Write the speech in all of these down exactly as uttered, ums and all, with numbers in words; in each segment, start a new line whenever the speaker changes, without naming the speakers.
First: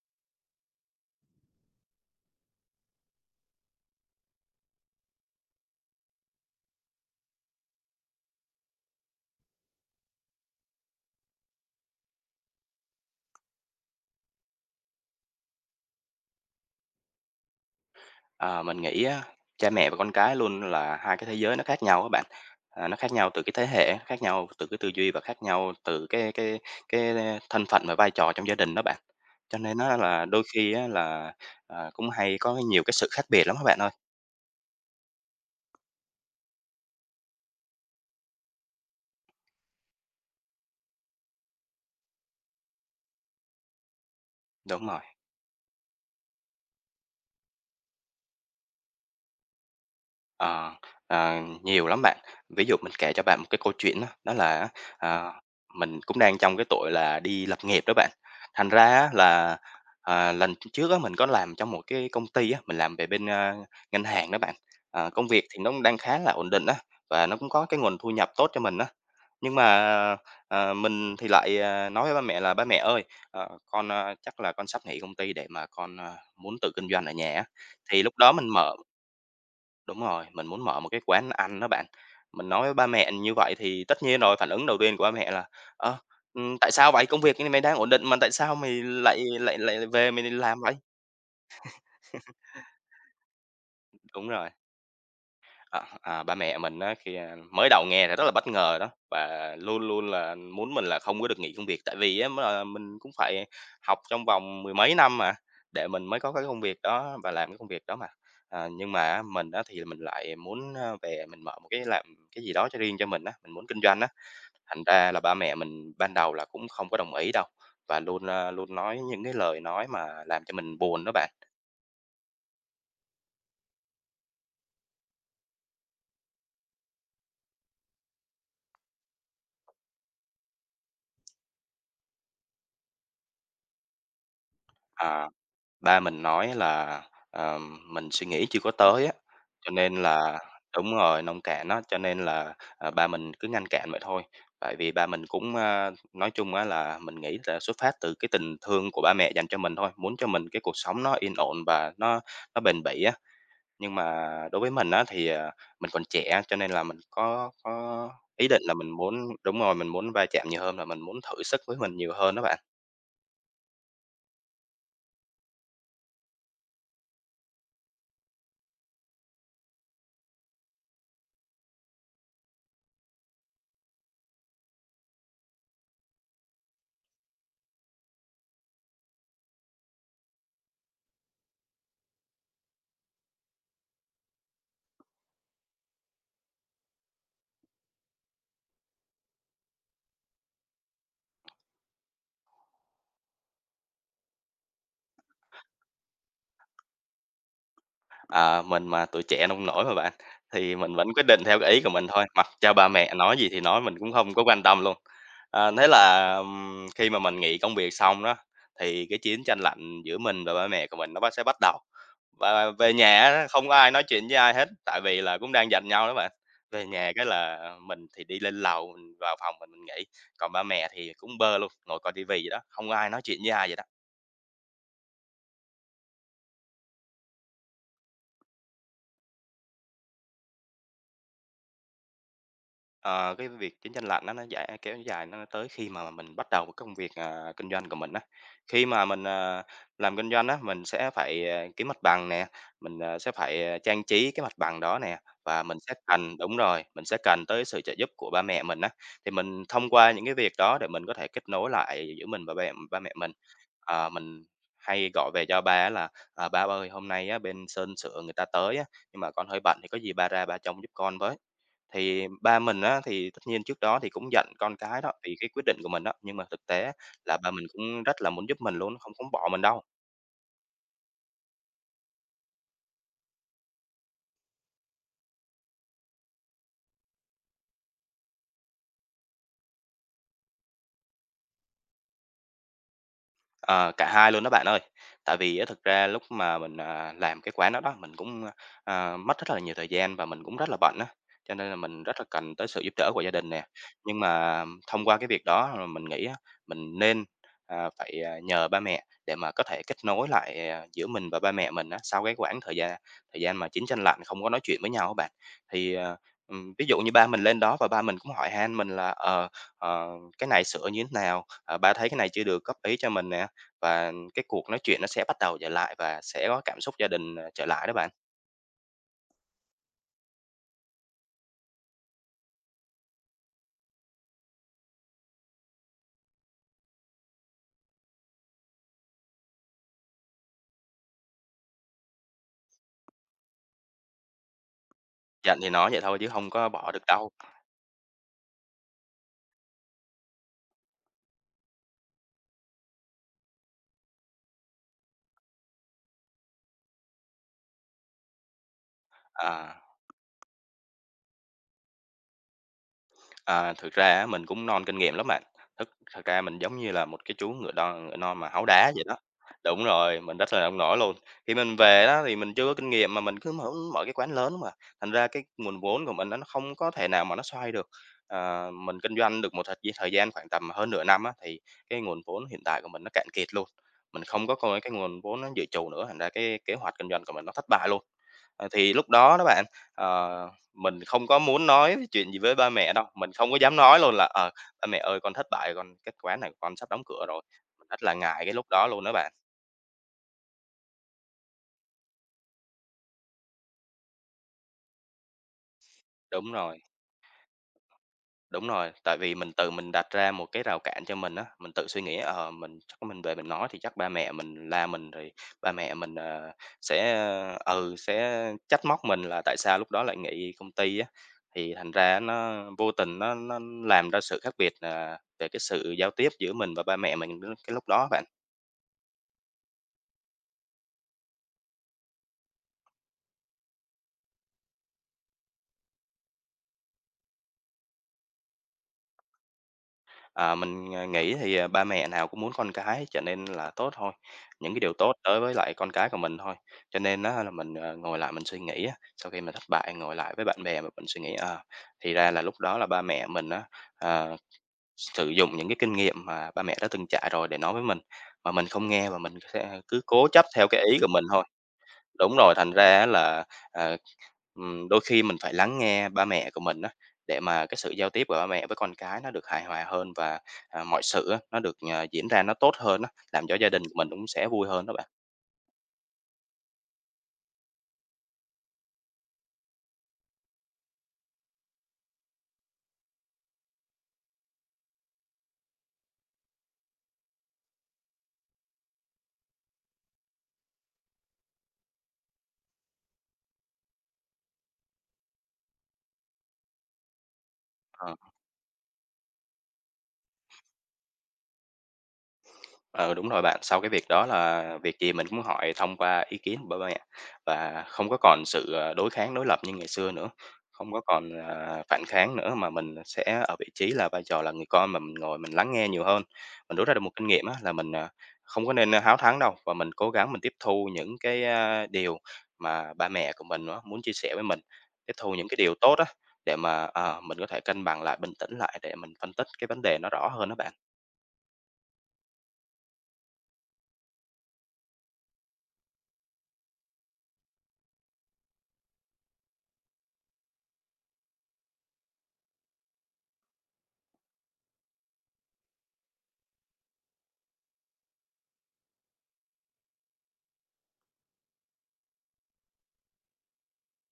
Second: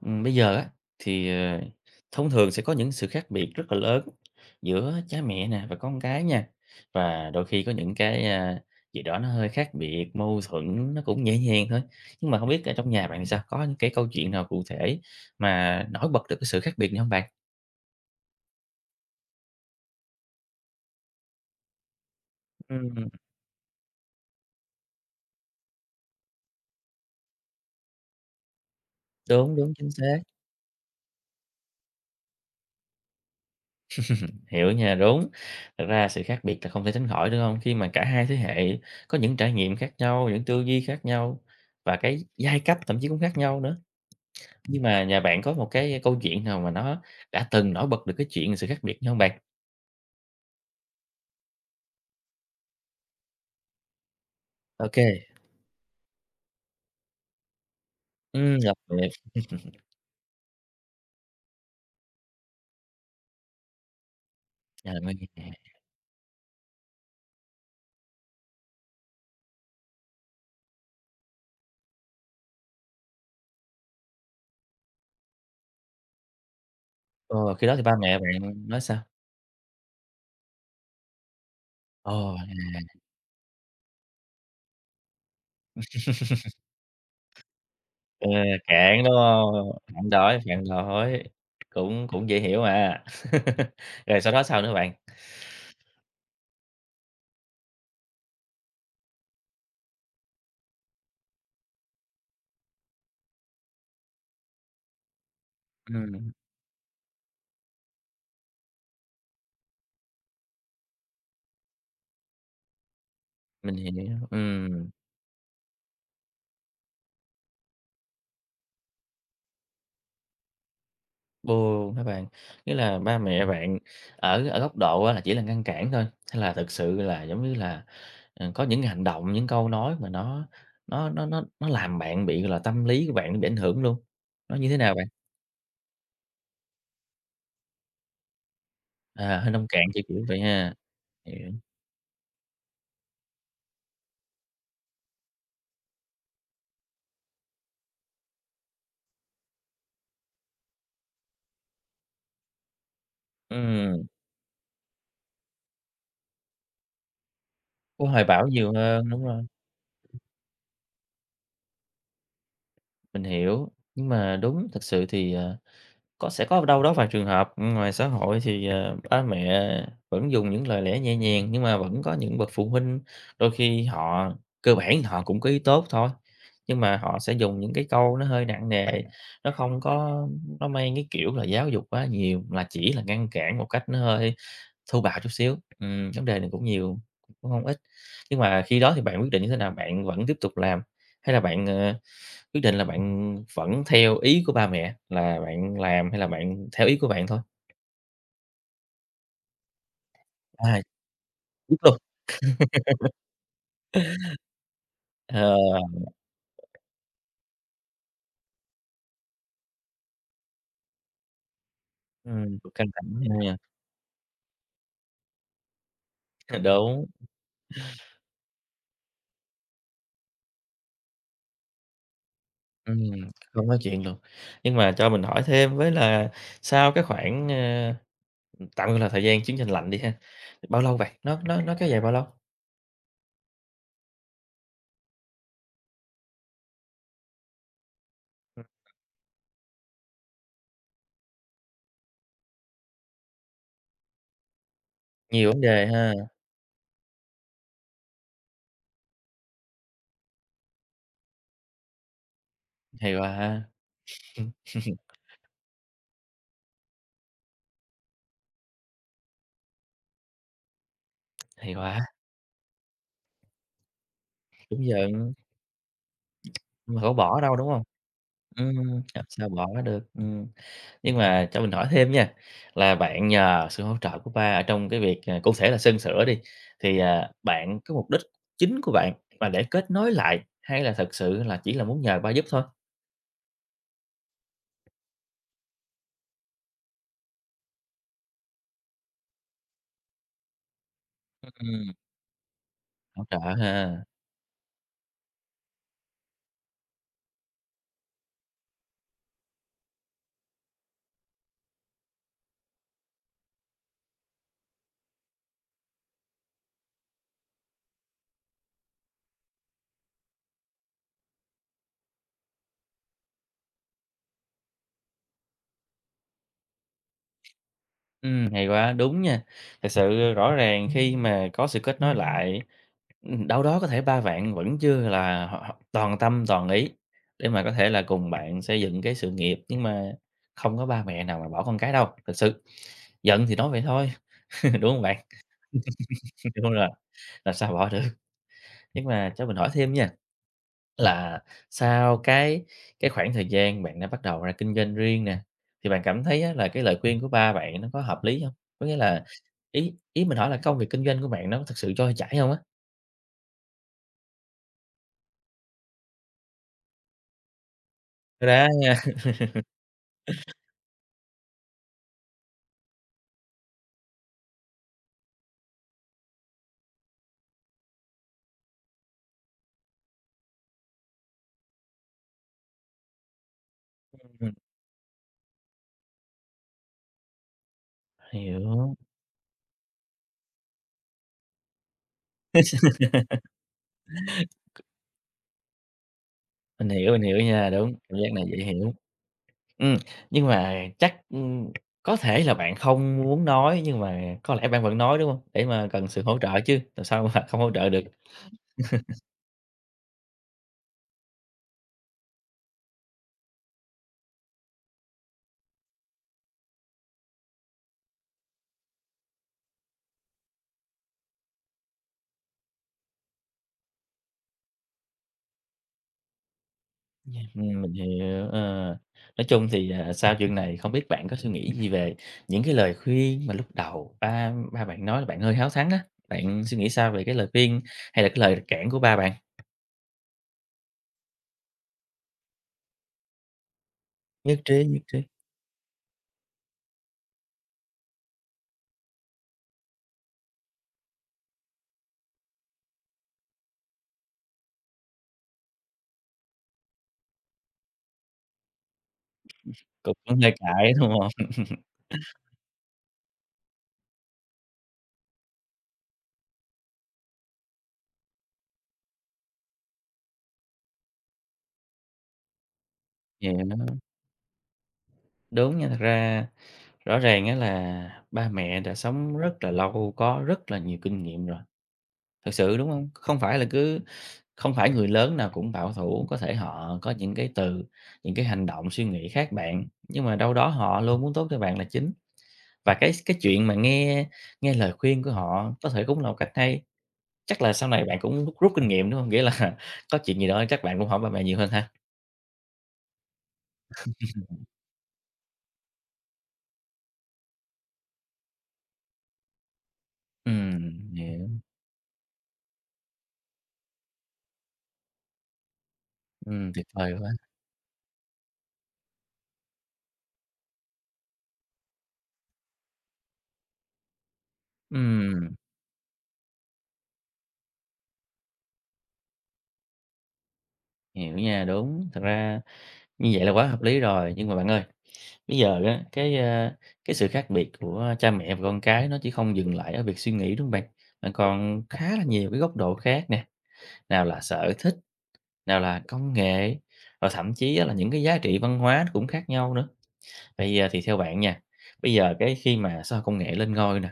Ừm, bây giờ á thì, ờ, thông thường sẽ có những sự khác biệt rất là lớn giữa cha mẹ nè và con cái nha. Và đôi khi có những cái, a, gì đó nó hơi khác biệt, mâu thuẫn nó cũng nhẹ nhàng thôi. Nhưng mà không biết ở trong nhà bạn thì sao? Có những cái câu chuyện nào cụ thể mà nổi bật được cái sự khác biệt này hông bạn?
Ờ, mình nghĩ á, cha mẹ và con cái luôn là hai cái thế giới nó khác nhau các bạn. À, nó
Ừm,
khác nhau từ cái thế hệ, khác nhau từ cái tư duy và khác nhau từ cái cái cái thân phận và vai trò trong gia đình đó bạn.
đúng,
Cho
đúng,
nên
chính
nó
xác.
là đôi khi á là, à, cũng hay có nhiều cái sự khác biệt lắm các bạn ơi.
Hiểu nha, đúng. Thật ra sự khác biệt là không thể tránh khỏi, đúng không? Khi mà cả hai thế hệ có những trải nghiệm khác nhau, những tư duy khác nhau và cái giai cấp thậm chí cũng khác nhau nữa. Nhưng
Đúng rồi.
mà nhà bạn có một cái câu chuyện nào mà nó đã từng nổi bật được cái chuyện sự khác biệt như hông bạn?
Ờ, ờ, nhiều lắm bạn. Ví dụ mình kể cho bạn một cái câu chuyện á, đó là á,
Ô kê,
à, mình cũng đang trong cái tuổi là đi lập nghiệp đó bạn.
ừm,
Thành
lập
ra
nghiệp,
á là, à, lần trước á, mình có làm trong một cái công ty á, mình làm về bên, a, ngân hàng đó bạn.
à,
Ờ,
nguyên
công việc thì nó
nhà.
cũng đang khá là ổn định á, và nó cũng có cái nguồn thu nhập tốt cho mình á. Nhưng mà, ờ, mình thì lại, à, nói với ba mẹ là "Ba mẹ ơi, ờ, con, a, chắc là con sắp nghỉ công ty để mà con, a, muốn tự kinh doanh ở nhà á."
Ồ, khi đó thì ba
Thì lúc
mẹ
đó mình
bạn
mở
nói sao?
Đúng rồi, mình muốn mở một cái quán ăn đó bạn.
Ồ,
Mình nói với ba mẹ như vậy thì tất nhiên rồi, phản ứng đầu tiên của ba mẹ là "Ơ, ừm, tại sao vậy? Công việc như này mày đang ổn định mà
ờ,
tại sao mày
cạn, đúng
lại lại
hông?
lại
Phản
về mày
đối,
làm
phản
vậy?"
đối, cũng cũng dễ hiểu mà. Rồi
Đúng
sau đó
rồi.
sao nữa bạn?
À, à, ba mẹ mình á, khi, a, mới đầu nghe thì rất là bất ngờ đó, và luôn luôn là muốn mình là không có được nghỉ công việc, tại vì á m là mình cũng phải học trong vòng mười mấy năm mà, để mình mới
Ừm,
có cái công việc đó và làm cái công việc đó mà. À, nhưng mà á, mình á, thì mình lại muốn, a, về mình mở một cái làm cái gì đó cho riêng cho mình á, mình muốn
mình
kinh doanh á,
hiểu,
thành
ừm.
ra là ba mẹ mình ban đầu là cũng không có đồng ý đâu, và luôn, a, luôn nói những cái lời nói mà làm cho mình buồn đó bạn.
Buồn hả bạn? Nghĩa là ba mẹ bạn ở ở góc độ á là chỉ là ngăn cản thôi, hay là thực sự là, giống như là, ờ, có những hành động, những câu nói mà nó nó nó nó nó làm bạn bị, là, tâm lý của bạn nó bị ảnh hưởng luôn? Nó như thế nào bạn?
À. Ba mình nói là, ờ, mình suy nghĩ chưa có tới á,
À, hơi nông
cho
cạn,
nên
kiểu kiểu
là
vậy ha.
đúng rồi, nông
Hiểu.
cạn á, cho nên là, à, ba mình cứ ngăn cản vậy thôi. Tại vì ba mình cũng, a nói chung á là mình nghĩ là xuất phát từ cái tình thương của ba mẹ dành cho mình thôi, muốn cho mình cái cuộc sống nó yên ổn và nó nó bền bỉ á. Nhưng
Ừm,
mà đối với mình á thì, à, mình còn trẻ cho nên là mình có
cứ
có
hoài bão
ý định
nhiều
là mình
hơn, đúng
muốn
rồi,
đúng rồi, mình muốn va chạm nhiều hơn là mình muốn thử sức với mình nhiều hơn đó bạn.
mình hiểu. Nhưng mà đúng, thực sự thì, ờ. Có sẽ có đâu đó vài trường hợp, ừ, ngoài xã hội thì, ờ, ba mẹ vẫn dùng những lời lẽ nhẹ nhàng, nhưng mà vẫn có những bậc phụ huynh đôi khi họ cơ bản họ cũng có ý tốt thôi, nhưng mà họ sẽ dùng những cái câu nó hơi nặng nề, nó không có nó mang cái kiểu là giáo dục quá nhiều, là chỉ là ngăn cản một cách nó hơi thô bạo chút xíu. Ừm, vấn đề này cũng nhiều, cũng không ít. Nhưng mà khi đó thì bạn quyết định như thế nào? Bạn vẫn tiếp tục làm hay là bạn, ờ. Quyết định là bạn vẫn theo ý của ba mẹ là bạn làm hay là bạn theo ý của bạn thôi?
Ờ, mình mà tuổi trẻ nông nổi mà bạn, thì
À,
mình vẫn quyết định theo cái
biết
ý của
luôn.
mình thôi, mặc cho ba mẹ nói gì thì nói, mình cũng không có quan tâm luôn.
Ờ,
Ờ, thế là, ừm, khi mà mình nghỉ công việc xong đó, thì cái chiến tranh lạnh giữa mình và ba mẹ của mình nó bắt sẽ bắt đầu.
ừm,
Và
căng
về
thẳng
nhà á,
nha.
không có ai nói chuyện với ai hết, tại vì là cũng đang giành nhau đó bạn. Về
Đúng,
nhà cái là mình thì đi lên lầu, mình vào phòng mình mình nghỉ, còn ba mẹ thì cũng bơ luôn, ngồi coi tivi vậy đó, không có ai nói
ừm,
chuyện với
không
ai vậy
nói
đó.
chuyện luôn. Nhưng mà cho mình hỏi thêm với là sau cái khoảng, ờ, tạm gọi là thời gian chiến tranh lạnh đi ha, bao lâu vậy? Nó nó nó kéo dài bao lâu?
Ờ, cái việc chiến tranh lạnh nó nó dài kéo dài nó tới khi mà mình bắt đầu một công việc, à, kinh doanh của mình á. Khi mà mình, à, làm kinh doanh á, mình sẽ phải, à, kiếm mặt bằng nè, mình, à, sẽ phải, à, trang trí cái mặt bằng đó nè,
Nhiều vấn
và mình
đề
sẽ
ha,
cần đúng rồi, mình sẽ cần tới sự trợ giúp của ba mẹ mình á. Thì mình thông qua những cái việc đó để mình có thể kết nối lại giữa mình và ba mẹ ba mẹ
hay
mình.
quá,
Ờ, mình hay gọi về cho ba á là "À, ba ơi, hôm nay á, bên sơn sửa người ta tới á, nhưng mà con hơi bận thì có gì ba ra ba trông giúp con với."
hay quá,
Thì ba mình á, thì tất nhiên trước đó thì cũng giận con
đúng giờ
cái đó, vì cái quyết định của mình đó, nhưng mà thực tế á
mà có
là
bỏ
ba
đâu,
mình
đúng không?
cũng rất là muốn giúp mình luôn,
Ừm,
không
làm
cũng
sao
bỏ mình
bỏ
đâu.
được, ừm. Nhưng mà cho mình hỏi thêm nha, là bạn nhờ sự hỗ trợ của ba ở trong cái việc, à, cụ thể là sơn sửa đi, thì, à, bạn cái mục đích chính của bạn là để kết nối lại hay là thật sự là chỉ là muốn nhờ ba giúp thôi?
Ờ, cả hai luôn đó bạn ơi. Tại vì á thực ra lúc mà mình, à, làm cái quán đó đó, mình cũng, à, mất rất là nhiều thời gian và mình cũng rất là bận á, cho nên là
Ừm.
mình rất là cần tới sự giúp đỡ của
Hỗ
gia
trợ
đình nè.
ha.
Nhưng mà thông qua cái việc đó rồi mình nghĩ á, mình nên, à, phải, à, nhờ ba mẹ để mà có thể kết nối lại, à, giữa mình và ba mẹ mình á, sau cái khoảng thời gian thời gian mà chín tranh lạnh không có nói chuyện với nhau á bạn. Thì, ờ, ừm, ví dụ như ba mình lên đó và ba mình cũng hỏi han mình là "Ờ, ờ, cái này sửa như thế nào? Ờ, ba thấy cái này chưa được, góp ý cho mình nè." Và cái cuộc nói chuyện nó sẽ bắt đầu trở lại và sẽ có cảm xúc gia đình, ờ, trở lại đó bạn.
Ừm, hay quá, đúng nha. Thật sự rõ ràng khi mà có sự kết nối lại, ừm, đâu đó có thể ba bạn vẫn chưa là họ họ toàn tâm toàn ý để mà có thể là cùng bạn xây dựng cái sự nghiệp, nhưng mà không có ba mẹ nào mà bỏ con cái đâu, thực sự giận thì nói vậy thôi, đúng không bạn?
Dặn thì nói vậy thôi chứ không có
Đúng rồi,
bỏ được đâu.
làm sao bỏ được. Nhưng mà cho mình hỏi thêm nha, là sau cái cái khoảng thời gian bạn đã bắt đầu ra kinh doanh riêng nè, thì bạn cảm thấy á là cái lời khuyên của ba bạn nó có hợp lý không? Có nghĩa là
À.
ý ý mình hỏi là công việc kinh doanh của bạn nó có thực sự trôi chảy không á?
À, thực ra á mình cũng non kinh nghiệm lắm bạn. Thực Thật ra mình giống như là một cái chú ngựa non ngựa non mà
Ra
háu
nha.
đá vậy đó. Đúng rồi, mình rất là nông nổi luôn. Khi mình về đó thì mình chưa có kinh nghiệm mà mình cứ mở mở cái quán lớn mà, thành ra cái nguồn vốn của mình nó không có thể nào mà nó xoay được. Ờ, mình kinh doanh được một thời gi thời gian khoảng tầm hơn nửa năm á, thì cái nguồn vốn hiện tại của mình nó cạn kiệt luôn. Mình không
Ừm,
có coi cái nguồn vốn nó dự trù nữa, thành ra cái kế hoạch kinh doanh của mình nó thất bại luôn. Ờ, thì
hiểu,
lúc đó đó bạn, ờ, mình không có muốn nói chuyện gì với ba mẹ đâu, mình không có dám nói luôn là "Ờ, ba mẹ ơi con thất bại, con cái quán này con
mình
sắp đóng
hiểu, mình
cửa
hiểu
rồi."
nha,
Mình
đúng,
rất là
cảm giác
ngại
này
cái
dễ
lúc đó
hiểu.
luôn đó bạn.
Ừ, nhưng mà chắc, ừm, có thể là bạn không muốn nói nhưng mà có lẽ bạn vẫn nói, đúng không? Để mà cần sự hỗ
Đúng
trợ chứ,
rồi.
làm sao mà không hỗ trợ được.
Đúng rồi, tại vì mình tự mình đặt ra một cái rào cản cho mình á, mình tự suy nghĩ, ờ, mình chắc mình về mình nói thì chắc ba mẹ mình la mình rồi ba mẹ mình, ờ, sẽ, ừ, sẽ trách móc mình là tại sao lúc đó lại nghỉ công ty á. Thì thành ra nó vô tình nó nó làm ra sự khác biệt, à, về cái sự giao tiếp giữa mình và ba mẹ mình cái
Ừm,
lúc
mình
đó bạn.
hiểu, ờ. Nói chung thì, à, sau chuyện này không biết bạn có suy nghĩ gì về những cái lời khuyên mà lúc đầu ba ba bạn nói là bạn hơi háo thắng á, bạn suy nghĩ sao về cái lời khuyên hay là cái lời cản của ba bạn?
À, mình, à, nghĩ thì, à, ba mẹ nào cũng muốn con cái trở nên là tốt thôi,
Nhất
những cái
trí,
điều
nhất
tốt
trí.
tới với lại con cái của mình thôi. Cho nên đó là mình, ờ, ngồi lại mình suy nghĩ á, sau khi mà thất bại ngồi lại với bạn bè mà mình suy nghĩ, ờ, thì ra là lúc đó là ba mẹ mình á, ờ, sử dụng những cái kinh nghiệm mà ba mẹ đã từng trải rồi để nói với mình, mà mình không nghe và mình sẽ cứ
Cũng
cố
cũng
chấp
hơi
theo cái
cãi,
ý của
đúng
mình thôi.
hông?
Đúng rồi, thành ra á là, ờ, ừm, đôi khi mình phải lắng nghe ba mẹ của mình á, để mà cái sự giao tiếp của ba mẹ với con cái nó được hài hòa hơn và, à, mọi sự á, nó được, à, diễn ra nó tốt hơn á, làm cho
Hiểu,
gia đình của mình cũng sẽ vui hơn đó bạn.
đúng nha, thật ra rõ ràng á là ba mẹ đã sống rất là lâu, có rất là nhiều kinh nghiệm rồi. Thực sự, đúng không? Không phải là cứ không phải người lớn nào cũng bảo thủ, có thể họ có những cái từ, những cái hành động, suy nghĩ khác bạn, nhưng mà đâu đó họ luôn muốn tốt cho bạn là chính. Và cái cái chuyện mà nghe nghe lời khuyên của họ có thể cũng là một cách hay. Chắc là sau này
Ờ.
bạn cũng rút rút kinh nghiệm, đúng không? Nghĩa là có chuyện gì đó chắc bạn cũng hỏi ba mẹ nhiều hơn ha?
Ừ, đúng rồi bạn. Sau cái việc đó là việc gì mình cũng hỏi thông qua ý kiến của ba mẹ và không có còn sự, ờ, đối kháng, đối lập như ngày xưa nữa, không có
Ừm,
còn,
hiểu,
ờ, phản kháng nữa, mà mình sẽ ở vị trí là vai trò là người con mà mình ngồi mình lắng nghe nhiều hơn.
ừm,
Mình
tuyệt
rút ra được một
vời
kinh
quá.
nghiệm á là mình, à, không có nên ờ, háo thắng đâu và mình cố gắng mình tiếp thu những cái, a, điều mà ba mẹ của mình á muốn chia sẻ với mình, tiếp thu những
Ừm,
cái điều tốt á để mà, ờ, mình có thể cân bằng lại, bình tĩnh lại để mình phân tích cái vấn đề nó rõ hơn đó bạn.
hiểu nha, đúng. Thật ra như vậy là quá hợp lý rồi, nhưng mà bạn ơi, bây giờ á, cái, a, cái sự khác biệt của cha mẹ và con cái nó chỉ không dừng lại ở việc suy nghĩ, đúng không bạn? Bạn còn khá là nhiều cái góc độ khác nè, nào là sở thích, nào là công nghệ, rồi thậm chí á là những cái giá trị văn hóa nó cũng khác nhau nữa. Bây giờ thì theo bạn nha, bây giờ cái khi mà xã hội công nghệ lên ngôi nè,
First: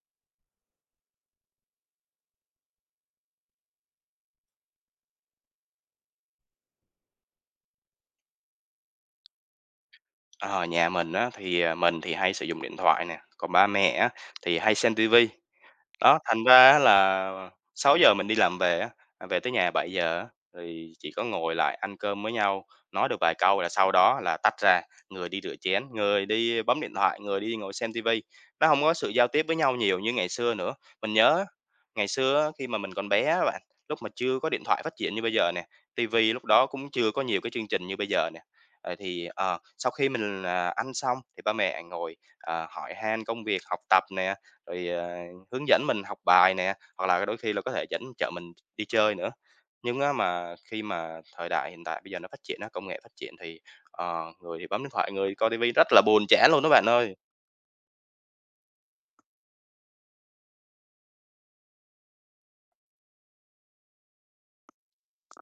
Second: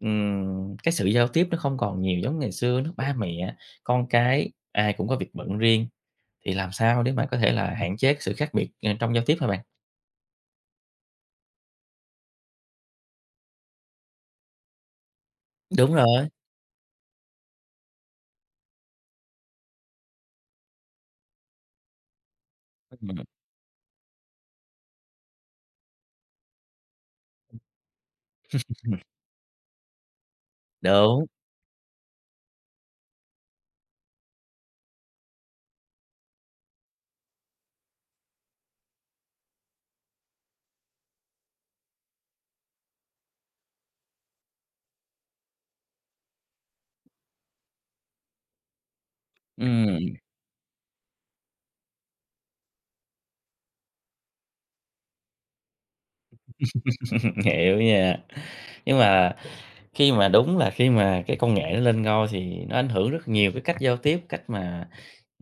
ừm, cái sự giao tiếp nó không còn nhiều giống ngày xưa nữa, ba mẹ, con cái ai cũng có việc bận riêng, thì làm sao để mà có thể là hạn chế cái sự khác biệt, ờ, trong giao tiếp hả bạn?
Ờ, nhà mình á, thì, à, mình thì hay sử dụng điện thoại nè, còn ba mẹ á, thì hay xem ti
Đúng
đó,
rồi,
thành ra á là sáu giờ mình đi làm về á, à, về tới nhà bảy giờ á, thì chỉ có ngồi lại ăn cơm với nhau, nói được
ừm,
vài câu là sau đó là tách ra, người đi rửa chén, người đi bấm điện thoại, người đi ngồi xem ti vi. Nó hông có sự giao tiếp với nhau nhiều như ngày xưa nữa. Mình
đúng,
nhớ á, ngày xưa á, khi mà mình còn bé á bạn, lúc mà chưa có điện thoại phát triển như bây giờ nè, ti vi lúc đó cũng chưa có nhiều cái chương trình như bây giờ nè. Ờ, thì, ờ, sau khi mình, à, ăn xong thì ba mẹ ngồi, ờ, hỏi han công việc, học tập nè, rồi, ờ Hướng dẫn mình học bài nè, hoặc là đôi khi là có thể dẫn chở mình đi chơi nữa. Nhưng á
ừm,
mà khi mà thời đại hiện tại bây giờ nó phát triển á, công nghệ phát triển thì, ờ, người thì bấm điện thoại, người coi tivi rất là buồn chán luôn đó bạn ơi.
hiểu nha. Nhưng mà khi mà đúng là khi mà cái công nghệ nó lên ngôi thì nó ảnh hưởng rất nhiều cái cách giao tiếp, cách mà,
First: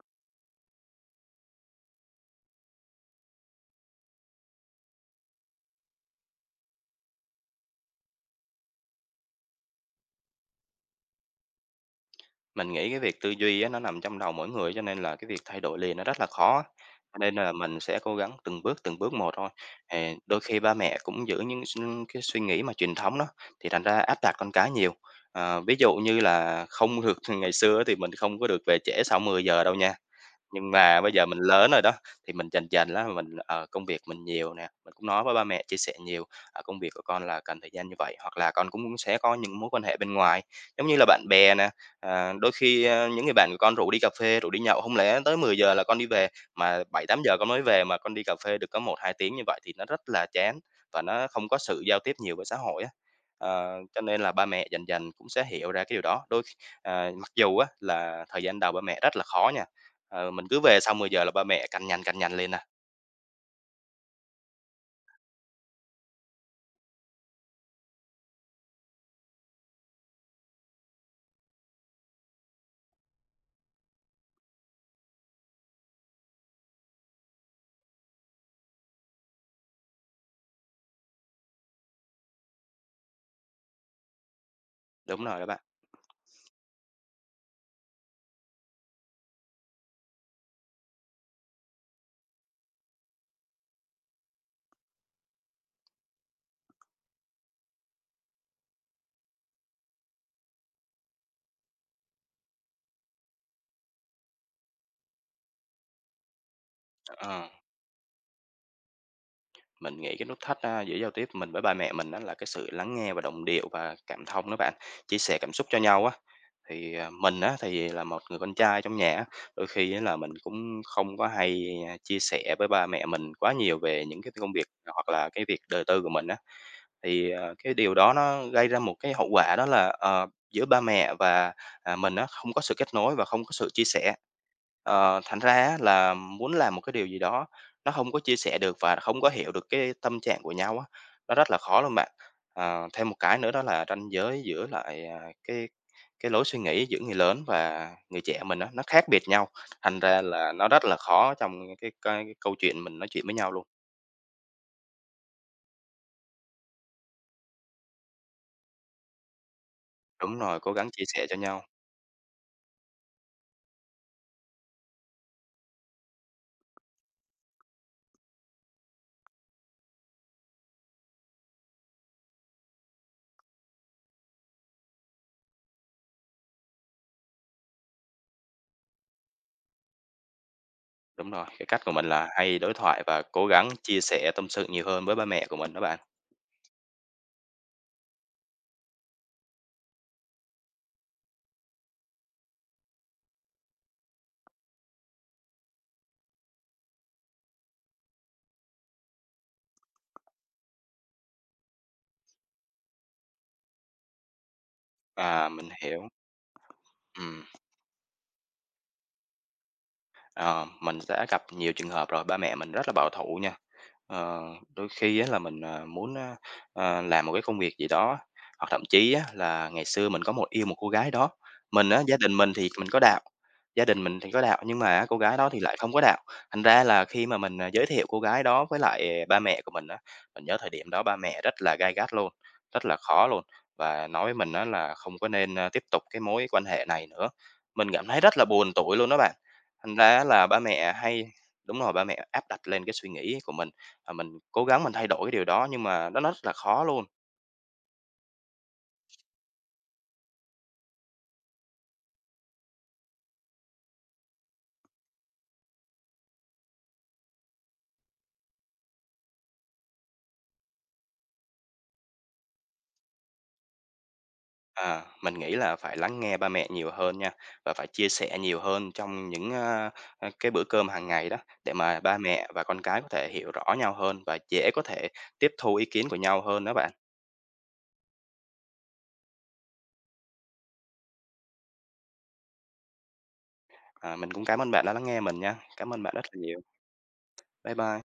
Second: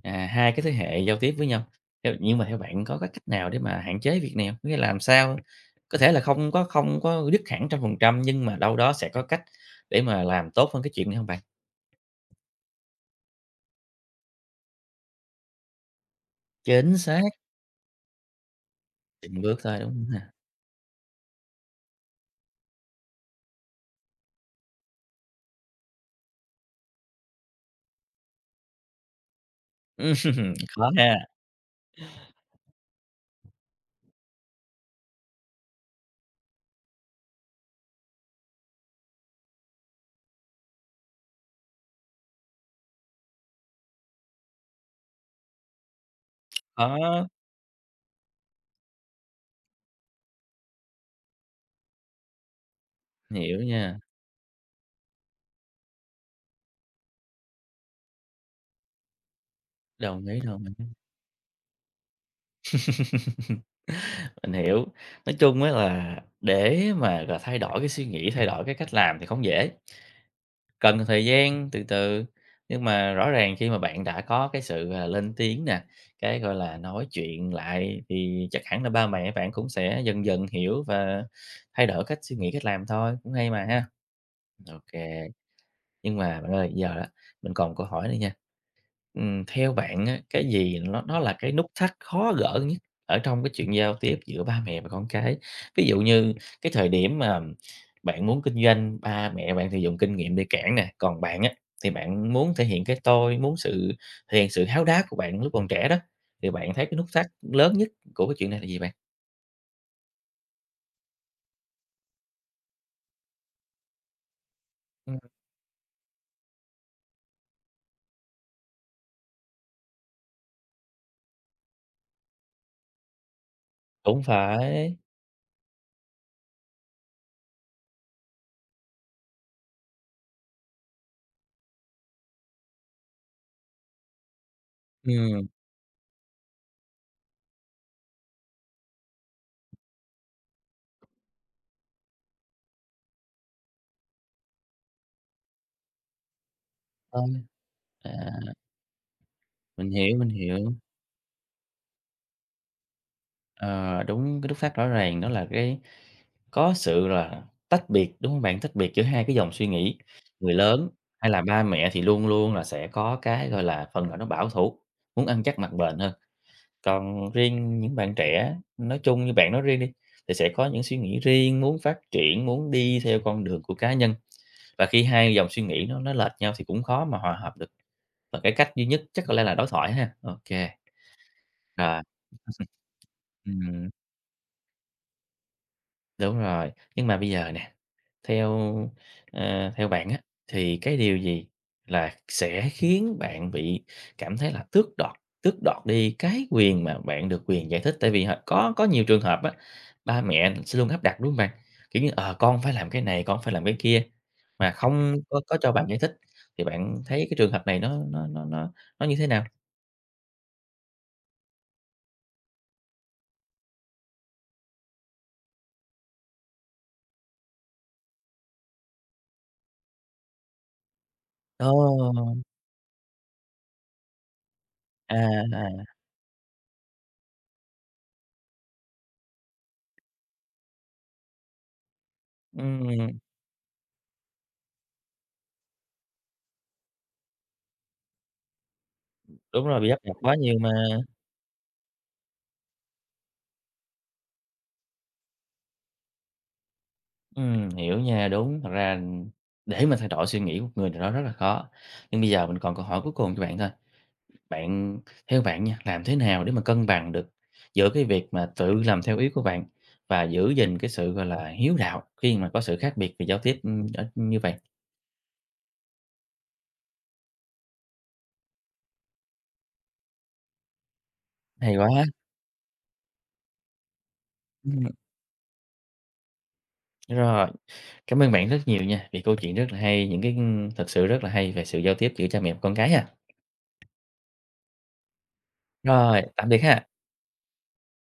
à, hai cái thế hệ giao tiếp với nhau. Theo nhưng mà theo bạn có cái cách nào để mà hạn chế việc này hông? Nghĩa là làm sao có thể là không có không có dứt hẳn một trăm phần trăm nhưng mà đâu đó sẽ có cách để mà làm tốt hơn cái chuyện này không bạn?
Mình nghĩ cái việc tư duy á, nó nằm trong đầu mỗi người cho nên là cái việc thay đổi liền nó rất là khó,
Chính
cho
xác.
nên là mình sẽ cố gắng từng bước, từng bước một
Từng
thôi.
bước thôi, đúng
Ờ,
không ha?
đôi khi ba mẹ cũng giữ những s cái suy nghĩ mà truyền thống đó, thì thành ra áp đặt con cái nhiều. Ờ, ví dụ như là không được ngày xưa thì mình không có được về trễ sau mười giờ đâu nha. Nhưng
Khó
mà
ha,
bây giờ mình lớn rồi đó, thì mình chành chành lắm, mình, ờ, công việc mình nhiều nè, mình cũng nói với ba mẹ, chia sẻ nhiều, ờ, "Công việc của con là cần thời gian như vậy." Hoặc là con cũng sẽ có những mối quan hệ bên ngoài, giống như là bạn bè nè, ờ, đôi khi, ơ, những người bạn của con rủ đi cà phê, rủ đi nhậu, không lẽ tới mười giờ là con đi về, mà bảy tám
khó,
giờ con mới về, mà con đi cà phê được có một hai tiếng như vậy thì nó rất là chán và nó không có sự giao tiếp nhiều với xã hội á.
hiểu
Ờ,
nha,
cho nên là ba mẹ dần dần cũng sẽ hiểu ra cái điều đó. Đôi khi ờ, mặc dù á là thời gian đầu ba mẹ rất là khó nha.
đồng
Ờ,
ý,
mình cứ
đồng
về
ý.
xong mười giờ là ba mẹ canh nhanh, canh nhanh lên nè.
Mình hiểu. Nói chung á là để mà, là, thay đổi cái suy nghĩ, thay đổi cái cách làm thì không dễ, cần thời gian, từ từ. Nhưng mà rõ ràng khi mà bạn đã có cái sự, à, lên tiếng nè, cái, gọi là, nói chuyện lại thì chắc hẳn là ba mẹ bạn cũng sẽ dần dần hiểu và thay đổi cách suy nghĩ, cách làm thôi, cũng hay mà ha. Ok,
Đúng rồi đó bạn.
nhưng mà bạn ơi, giờ á, mình còn câu hỏi nữa nha. Ừm, theo bạn á, cái gì nó nó là cái nút thắt khó gỡ nhất ở trong cái chuyện giao tiếp giữa ba mẹ và con cái? Ví dụ như cái thời điểm mà bạn muốn kinh doanh, ba mẹ bạn thì dùng kinh nghiệm để cản nè, còn bạn á, thì bạn muốn thể hiện cái tôi, muốn sự thể hiện sự háo đá của bạn lúc còn trẻ đó, thì bạn thấy cái nút thắt
Ờ,
lớn nhất của cái chuyện này là gì bạn?
mình nghĩ cái nút thắt, a, giữa giao tiếp mình với ba mẹ mình đó là cái sự lắng nghe và đồng điệu và cảm thông đó bạn,
Ừm.
chia sẻ cảm xúc cho nhau á. Thì, à, mình á thì là một người con trai trong nhà á, đôi khi á là mình cũng không có hay, a, chia sẻ với ba mẹ mình quá nhiều về những
Cũng
cái công việc
phải.
hoặc là cái việc đời tư của mình á. Thì, ờ, cái điều đó nó gây ra một cái hậu quả đó là, ờ, giữa ba mẹ và, à, mình nó không có sự kết nối và không có sự chia sẻ. Ờ, thành
Ừm.
ra á là muốn làm một cái điều gì đó nó không có chia sẻ được và không có hiểu được cái tâm trạng của nhau á, nó rất là khó luôn bạn. Ờ, thêm một cái nữa đó là ranh giới giữa lại, à, cái cái lối suy nghĩ giữa người
Ơi.
lớn và
À,
người trẻ mình á, nó khác biệt nhau,
mình
thành
hiểu,
ra
mình
là nó
hiểu.
rất là khó trong cái cái cái câu chuyện mình nói chuyện với nhau luôn.
Ờ, đúng cái nút thắt rõ ràng đó là cái có sự là tách biệt, đúng không bạn? Tách biệt giữa hai cái dòng suy nghĩ,
Đúng
người
rồi, cố
lớn
gắng chia sẻ
hay
cho
là ba
nhau.
mẹ thì luôn luôn là sẽ có cái, gọi là, phần nào nó bảo thủ, muốn ăn chắc mặc bền hơn. Còn riêng những bạn trẻ, nói chung như bạn nói riêng đi, thì sẽ có những suy nghĩ riêng, muốn phát triển, muốn đi theo con đường của cá nhân, và khi hai dòng suy nghĩ nó nó lệch nhau thì cũng khó mà hòa hợp được. Và cái cách duy nhất chắc có lẽ là đối thoại ha. Ok,
Đúng rồi, cái cách của
rồi,
mình là hay đối thoại và cố gắng
ừm,
chia sẻ tâm sự nhiều hơn với ba mẹ của mình đó bạn.
đúng rồi. Nhưng mà bây giờ nè. Theo, ờ, theo bạn á, thì cái điều gì là sẽ khiến bạn bị cảm thấy là tước đoạt tước đoạt đi cái quyền mà bạn được quyền giải thích? Tại vì h có có nhiều trường hợp á, ba mẹ sẽ luôn áp đặt, đúng không bạn? Kiểu như, ờ, "Con phải làm cái này, con phải làm cái kia", mà không
À.
có
À,
có
mình
cho bạn giải
hiểu.
thích, thì bạn thấy cái
Ừm,
trường hợp này nó nó nó nó nó như thế nào?
ờ, mình đã gặp nhiều trường hợp rồi, ba mẹ mình rất là bảo thủ nha. Ờ, đôi khi á là mình, à, muốn, a, à, làm một cái công việc gì đó, hoặc thậm chí á là ngày xưa mình có một yêu một cô gái đó, mình á, gia đình
Ồ!
mình thì mình có đạo, gia đình mình thì có đạo, nhưng mà
À,
cô gái đó thì
à,
lại không có đạo. Thành ra là khi mà mình, à, giới thiệu cô gái đó với lại ba mẹ của mình á, mình nhớ thời điểm đó ba mẹ rất là gay gắt luôn, rất là
ừm,
khó luôn và nói với mình á là không có nên, a, tiếp tục cái mối quan hệ này nữa. Mình cảm thấy rất là buồn tủi luôn đó bạn,
đúng rồi, bị
thành
áp đặt
ra
quá
là
nhiều
ba
mà.
mẹ hay đúng rồi, ba mẹ áp đặt lên cái suy nghĩ của mình. Và mình cố gắng mình thay đổi cái điều đó nhưng mà nó nó rất là khó luôn.
Ừm, hiểu nha, đúng. Thật ra để mà thay đổi suy nghĩ của một người nào đó rất là khó. Nhưng bây giờ mình còn câu hỏi cuối cùng cho bạn thôi. Bạn theo bạn nha, làm thế nào để mà cân bằng được giữa cái việc mà tự làm theo ý của bạn và giữ gìn cái sự, gọi là, hiếu đạo khi mà có sự khác biệt về giao tiếp, ưm, ở như vậy?
À, mình nghĩ là phải lắng nghe ba mẹ nhiều hơn nha, và phải chia sẻ nhiều hơn trong những, a, a, cái bữa cơm hàng ngày đó, để
Hay
mà
quá!
ba mẹ và con cái có thể hiểu rõ nhau hơn và dễ có
Ừm,
thể tiếp thu ý kiến của nhau hơn đó bạn.
rồi, cảm ơn bạn rất nhiều nha, vì câu chuyện rất là hay, những cái, thật sự rất là hay về sự giao tiếp giữa cha mẹ và con cái ha.
À, mình cũng cảm ơn bạn đã lắng nghe mình nha. Cảm ơn bạn
Rồi,
rất là
tạm biệt
nhiều.
ha.
Bye bye.